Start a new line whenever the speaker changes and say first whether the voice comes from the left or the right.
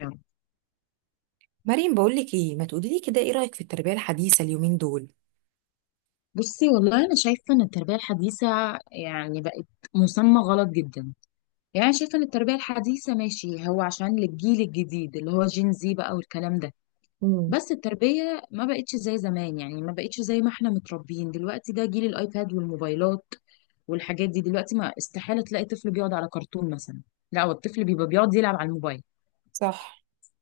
left: يعني.
right: مريم، بقولك ايه ما تقولي لي كده، ايه رأيك في التربية الحديثة اليومين دول؟
left: بصي والله انا شايفه ان التربيه الحديثه يعني بقت مسمى غلط جدا. يعني شايفه ان التربيه الحديثه ماشي هو عشان للجيل الجديد اللي هو جين زي بقى والكلام ده. بس التربيه ما بقتش زي زمان، يعني ما بقتش زي ما احنا متربيين. دلوقتي ده جيل الايباد والموبايلات والحاجات دي. دلوقتي ما استحاله تلاقي طفل بيقعد على كرتون مثلا، لا هو الطفل بيبقى بيقعد يلعب على الموبايل.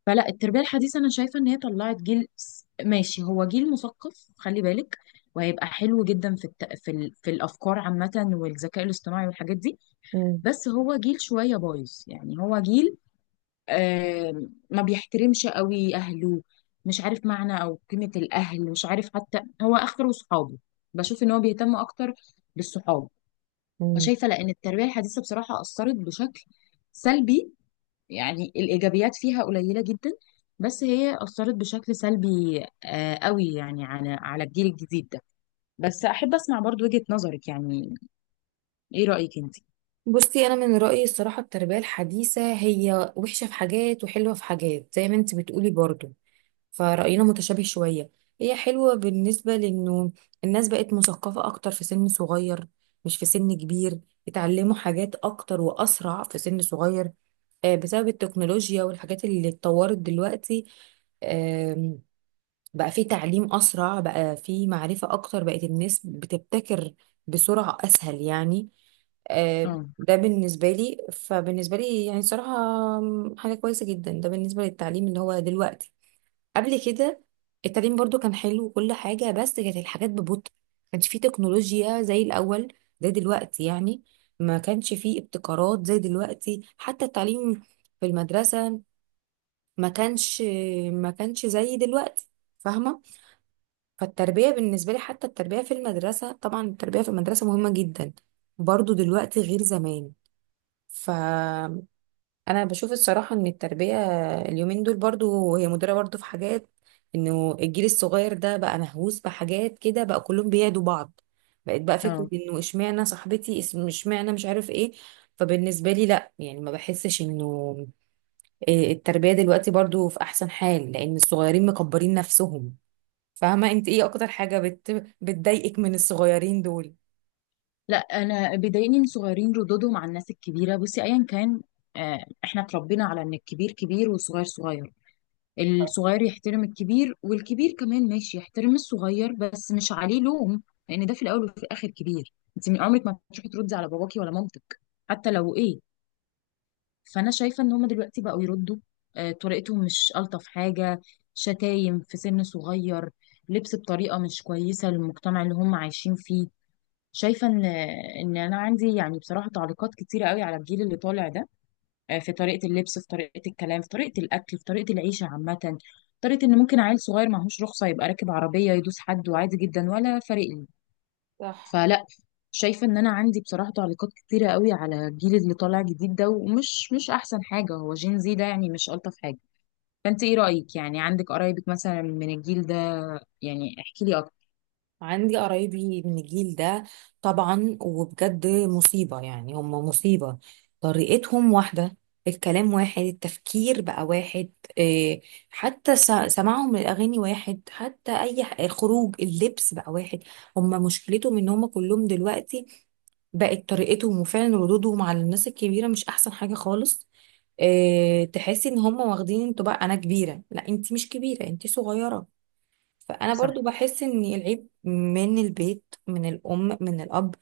left: فلا، التربية الحديثة أنا شايفة إن هي طلعت ماشي هو جيل مثقف، خلي بالك، وهيبقى حلو جدا في الت... في, ال... في الأفكار عامة والذكاء الاصطناعي والحاجات دي. بس هو جيل شوية بايظ، يعني هو جيل ما بيحترمش قوي أهله، مش عارف معنى أو قيمة الأهل، مش عارف حتى هو آخره صحابه. بشوف إن هو بيهتم أكتر بالصحاب.
right: مم.
left: فشايفة لأن التربية الحديثة بصراحة أثرت بشكل سلبي. يعني الإيجابيات فيها قليلة جدا، بس هي أثرت بشكل سلبي قوي يعني على الجيل الجديد ده. بس أحب أسمع برضو وجهة نظرك يعني، إيه رأيك أنت؟
right: بصي انا من رأيي الصراحة التربية الحديثة هي وحشة في حاجات وحلوة في حاجات زي ما انت بتقولي برضو، فرأينا متشابه شوية. هي حلوة بالنسبة لانه الناس بقت مثقفة اكتر في سن صغير، مش في سن كبير. اتعلموا حاجات اكتر واسرع في سن صغير، بسبب التكنولوجيا والحاجات اللي اتطورت دلوقتي. بقى في تعليم أسرع، بقى في معرفة أكتر، بقت الناس بتبتكر بسرعة أسهل يعني.
left: اه
right: ده بالنسبة لي، فبالنسبة لي يعني صراحة حاجة كويسة جدا. ده بالنسبة للتعليم اللي هو دلوقتي. قبل كده التعليم برضو كان حلو وكل حاجة، بس كانت الحاجات ببطء، ما كانش فيه تكنولوجيا زي الأول، زي دلوقتي يعني. ما كانش فيه ابتكارات زي دلوقتي، حتى التعليم في المدرسة ما كانش، ما كانش زي دلوقتي، فاهمة؟ فالتربية بالنسبة لي، حتى التربية في المدرسة طبعا، التربية في المدرسة مهمة جدا، برضو دلوقتي غير زمان. فأنا بشوف الصراحة إن التربية اليومين دول برضو هي مدرة برضو في حاجات. إنه الجيل الصغير ده بقى مهووس بحاجات كده، بقى كلهم بيعدوا بعض، بقت بقى فكرة
left: اه.
right: إنه إشمعنى صاحبتي إشمعنى مش عارف إيه. فبالنسبة لي لأ يعني، ما بحسش إنه التربية دلوقتي برضو في أحسن حال لأن الصغيرين مكبرين نفسهم. فاهمة؟ انت ايه اكتر حاجة بتضايقك من الصغيرين دول؟
left: لا، أنا بيضايقني إن صغيرين ردودهم على الناس الكبيرة. بصي، أيا كان، إحنا اتربينا على إن الكبير كبير والصغير صغير. الصغير يحترم الكبير، والكبير كمان ماشي يحترم الصغير بس مش عليه لوم، لأن ده في الأول وفي الآخر كبير. أنت من عمرك ما تروحي تردي على باباكي ولا مامتك حتى لو ايه. فانا شايفه ان هم دلوقتي بقوا يردوا. طريقتهم مش الطف حاجه، شتايم في سن صغير، لبس بطريقه مش كويسه للمجتمع اللي هم عايشين فيه. شايفه ان انا عندي يعني بصراحه تعليقات كتيره قوي على الجيل اللي طالع ده. في طريقه اللبس، في طريقه الكلام، في طريقه الاكل، في طريقه العيشه عامه. طريقه ان ممكن عيل صغير معهوش رخصه يبقى راكب عربيه يدوس حد وعادي جدا ولا فارق لي.
right: صح.
left: فلا، شايفه ان انا عندي بصراحه تعليقات كتيره قوي على الجيل اللي طالع جديد ده، ومش مش احسن حاجه. هو جين زي ده يعني مش الطف حاجه. فانت ايه رايك يعني؟ عندك قرايبك مثلا من الجيل ده؟ يعني احكي لي اكتر.
right: عندي قرايبي من الجيل ده طبعا، وبجد مصيبة يعني، هم مصيبة. طريقتهم واحدة، الكلام واحد، التفكير بقى واحد. إيه، حتى سماعهم للأغاني واحد، حتى أي خروج، اللبس بقى واحد. هم مشكلتهم إن هم كلهم دلوقتي بقت طريقتهم، وفعلا ردودهم على الناس الكبيرة مش أحسن حاجة خالص. تحسي إن هم واخدين انتوا بقى أنا كبيرة. لا انت مش كبيرة، انت صغيرة. فانا
left: صح.
right: برضو بحس ان العيب من البيت، من الام، من الاب.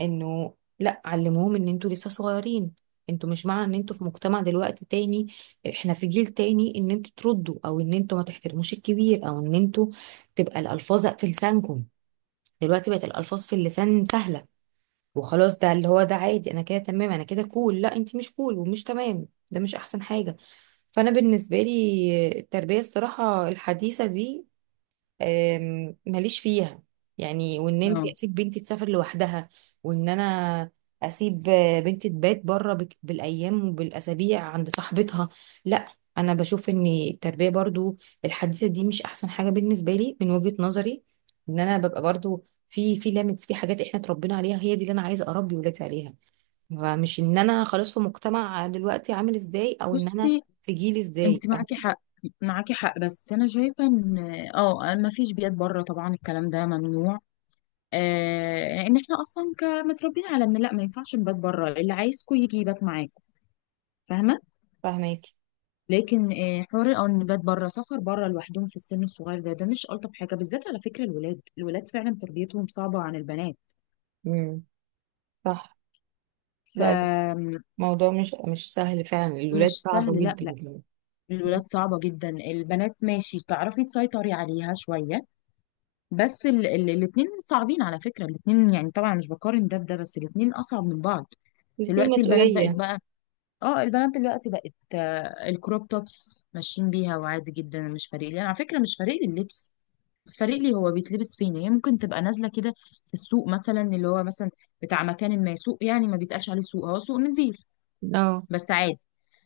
right: انه لا علموهم ان انتوا لسه صغيرين، انتوا مش معنى ان انتوا في مجتمع دلوقتي تاني، احنا في جيل تاني، ان انتوا تردوا او ان انتوا ما تحترموش الكبير، او ان انتوا تبقى الالفاظ في لسانكم. دلوقتي بقت الالفاظ في اللسان سهله، وخلاص ده اللي هو ده عادي، انا كده تمام، انا كده كول. لا انت مش كول ومش تمام، ده مش احسن حاجه. فانا بالنسبه لي التربيه الصراحه الحديثه دي ماليش فيها يعني. وان انت
left: اه.
right: اسيب بنتي تسافر لوحدها، وان انا اسيب بنتي تبات بره بالايام وبالاسابيع عند صاحبتها، لا. انا بشوف ان التربيه برضو الحديثه دي مش احسن حاجه بالنسبه لي من وجهه نظري. ان انا ببقى برضو في ليميتس في حاجات احنا اتربينا عليها، هي دي اللي انا عايزه اربي ولادي عليها. فمش ان انا خلاص في مجتمع دلوقتي عامل ازاي، او ان انا
left: بصي،
right: في جيل ازاي.
left: انت معاكي حق، معاكي حق. بس انا شايفه ان اه، ما فيش بيئات بره طبعا، الكلام ده ممنوع. آه، ان احنا اصلا كمتربيين على ان لا، ما ينفعش نبات بره، اللي عايزكوا يجي يبات معاكم. فاهمه.
right: فاهماكي؟
left: لكن حوار الأنبات بره، سفر بره لوحدهم في السن الصغير ده، ده مش ألطف حاجة، بالذات على فكرة الولاد. الولاد فعلا تربيتهم صعبة عن البنات.
right: امم. صح. لا،
left: فمش
right: موضوع مش سهل فعلا، الولاد صعبة
left: سهل، لا
right: جدا
left: لا.
right: كمان.
left: الولاد صعبة جدا. البنات ماشي تعرفي تسيطري عليها شوية، بس ال الاتنين صعبين على فكرة. الاتنين يعني طبعا مش بقارن ده بده، بس الاتنين أصعب من بعض.
right: الاتنين
left: دلوقتي البنات بقت
right: مسؤولية.
left: بقى، اه البنات دلوقتي بقت الكروب توبس ماشيين بيها، وعادي جدا، مش فارق لي انا على فكرة. مش فارق لي اللبس، بس فارق لي هو بيتلبس فين. هي ممكن تبقى نازله كده في السوق مثلا، اللي هو مثلا بتاع مكان، ما سوق يعني ما بيتقالش عليه سوق، هو سوق نظيف،
right: اه.
left: بس عادي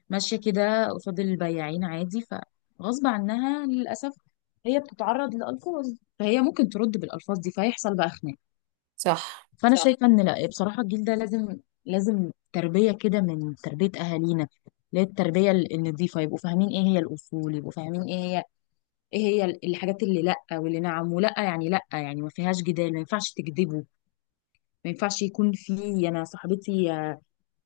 left: ماشيه كده قصاد البياعين عادي. فغصب عنها للاسف هي بتتعرض لألفاظ، فهي ممكن ترد بالألفاظ دي، فيحصل بقى خناق.
right: صح.
left: فأنا صح شايفة إن لا بصراحة الجيل ده لازم، لازم تربية كده من تربية أهالينا، اللي هي التربية النضيفة. يبقوا فاهمين إيه هي الأصول، يبقوا فاهمين إيه هي، ايه هي الحاجات اللي لا واللي نعم، ولا يعني لا يعني ما فيهاش جدال. ما ينفعش تكذبوا، ما ينفعش يكون في، انا صاحبتي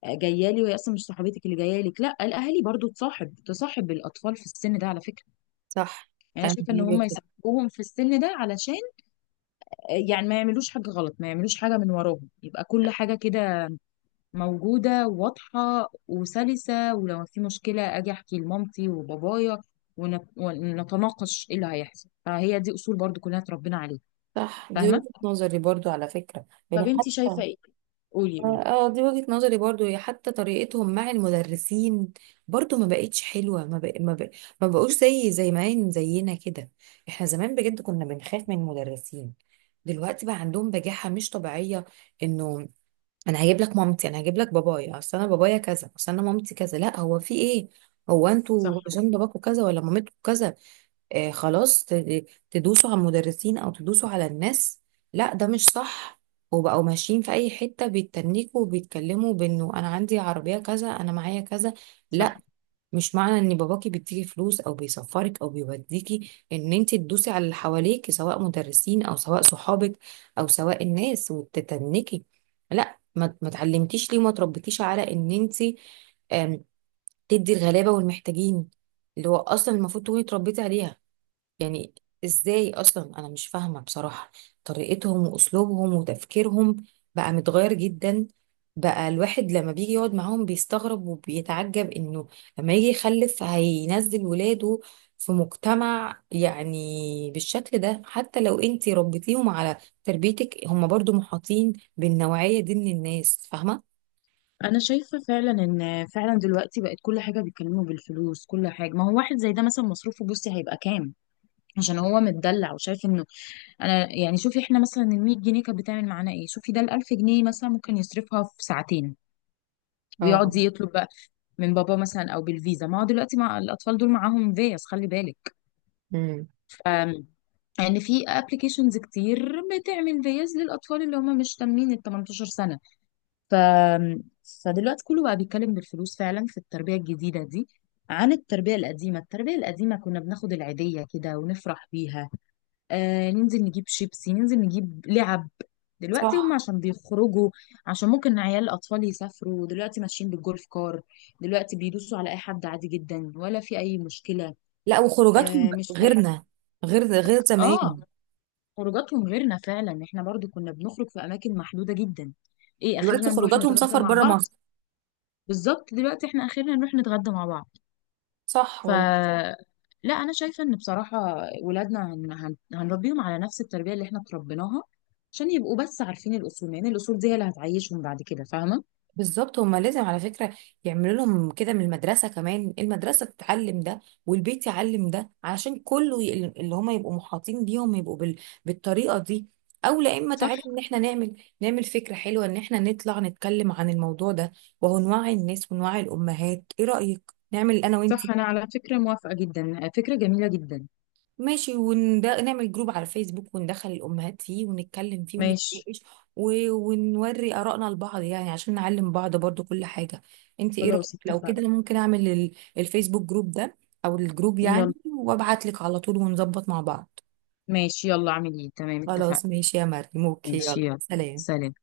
left: جايه لي وهي اصلا مش صاحبتك اللي جايه لك، لا. الاهالي برضو تصاحب الاطفال في السن ده على فكره.
right: صح.
left: يعني انا
right: أنا
left: شايفه ان
right: دي
left: هم
right: وجهة.
left: يصاحبوهم في السن ده علشان يعني ما يعملوش حاجه غلط، ما يعملوش حاجه من وراهم، يبقى كل حاجه كده موجوده واضحه وسلسه. ولو في مشكله، اجي احكي لمامتي وبابايا ونتناقش ايه اللي هيحصل. فهي دي اصول برضو كلنا اتربينا عليها.
right: صح، دي
left: فاهمه.
right: وجهة نظري برضو على فكرة، يعني
left: طب انت
right: حتى.
left: شايفة ايه؟ قولي قولي.
right: اه دي وجهة نظري برضو، هي حتى طريقتهم مع المدرسين برضو ما بقتش حلوة. ما بقوش زي ما زينا كده. احنا زمان بجد كنا بنخاف من المدرسين، دلوقتي بقى عندهم بجاحة مش طبيعية. انه انا هجيب لك مامتي، انا هجيب لك بابايا، اصل انا بابايا كذا، اصل انا مامتي كذا. لا، هو في ايه؟ هو
left: صح.
right: انتوا عشان باباكوا كذا ولا مامتكوا كذا خلاص تدوسوا على المدرسين او تدوسوا على الناس؟ لا ده مش صح. وبقوا ماشيين في اي حته بيتنكوا وبيتكلموا بانه انا عندي عربيه كذا، انا معايا كذا.
left: صح
right: لا، مش معنى ان باباكي بيديكي فلوس او بيسفرك او بيوديكي ان انت تدوسي على اللي حواليك، سواء مدرسين او سواء صحابك او سواء الناس وتتنكي. لا، ما اتعلمتيش ليه وما تربيتيش على ان انت آم، تدي الغلابه والمحتاجين، اللي هو اصلا المفروض تكوني اتربيتي عليها يعني. ازاي اصلا؟ انا مش فاهمه بصراحه. طريقتهم واسلوبهم وتفكيرهم بقى متغير جدا. بقى الواحد لما بيجي يقعد معاهم بيستغرب وبيتعجب انه لما يجي يخلف هينزل ولاده في مجتمع يعني بالشكل ده، حتى لو انتي ربيتيهم على تربيتك، هم برضو محاطين بالنوعيه دي من الناس، فاهمه؟
left: انا شايفة فعلا ان فعلا دلوقتي بقت كل حاجة بيتكلموا بالفلوس، كل حاجة. ما هو واحد زي ده مثلا مصروفه بصي هيبقى كام؟ عشان هو متدلع وشايف انه، انا يعني شوفي احنا مثلا ال 100 جنيه كانت بتعمل معانا ايه؟ شوفي ده، ال 1000 جنيه مثلا ممكن يصرفها في ساعتين،
right: اه.
left: ويقعد يطلب بقى من بابا مثلا، او بالفيزا. ما هو دلوقتي مع الاطفال دول معاهم فيز، خلي بالك،
right: امم.
left: ف- ان في ابلكيشنز كتير بتعمل فيز للاطفال اللي هم مش تامين ال 18 سنه. ف... فدلوقتي كله بقى بيتكلم بالفلوس فعلا في التربية الجديدة دي، عن التربية القديمة. التربية القديمة كنا بناخد العيدية كده ونفرح بيها، ننزل نجيب شيبسي، ننزل نجيب لعب. دلوقتي هم
right: صح.
left: عشان بيخرجوا، عشان ممكن عيال الأطفال يسافروا، دلوقتي ماشيين بالجولف كار، دلوقتي بيدوسوا على أي حد عادي جدا ولا في أي مشكلة.
right: لا وخروجاتهم
left: آه، مش فارق.
right: غيرنا، غير
left: اه،
right: زمان.
left: خروجاتهم غيرنا فعلا. احنا برضو كنا بنخرج في أماكن محدودة جدا، ايه
right: دلوقتي
left: اخيرا نروح
right: خروجاتهم
left: نتغدى
right: سفر
left: مع
right: بره
left: بعض.
right: مصر.
left: بالظبط، دلوقتي احنا اخيرا نروح نتغدى مع بعض.
right: صح
left: ف صح.
right: والله.
left: لا انا شايفه ان بصراحه ولادنا هنربيهم على نفس التربيه اللي احنا تربيناها، عشان يبقوا بس عارفين الاصول، لان الاصول دي هي اللي هتعيشهم بعد كده. فاهمه.
right: بالظبط. هما لازم على فكرة يعملوا لهم كده من المدرسة كمان، المدرسة تتعلم ده والبيت يعلم ده، علشان كله اللي هما يبقوا محاطين بيهم يبقوا بالطريقة دي. او لا، اما تعالي
left: صح.
right: ان احنا نعمل نعمل فكرة حلوة ان احنا نطلع نتكلم عن الموضوع ده، وهو نوعي الناس ونوعي الامهات. ايه رأيك نعمل انا
left: صح
right: وانتي؟
left: انا على فكره موافقه جدا، فكره جميله جدا.
right: ماشي. ونده نعمل جروب على فيسبوك وندخل الأمهات فيه ونتكلم فيه
left: ماشي.
right: ونتناقش ونوري آرائنا لبعض يعني عشان نعلم بعض برضو كل حاجة. انت ايه رأيك
left: خلاص
right: لو كده،
left: اتفقنا.
right: انا ممكن اعمل الفيسبوك جروب ده، او الجروب يعني،
left: يلا.
right: وابعت لك على طول ونظبط مع بعض.
left: ماشي يلا، اعمل ايه، تمام، اتفقنا.
right: خلاص ماشي يا مريم، اوكي،
left: ماشي
right: يلا
left: يلا.
right: سلام.
left: سلام.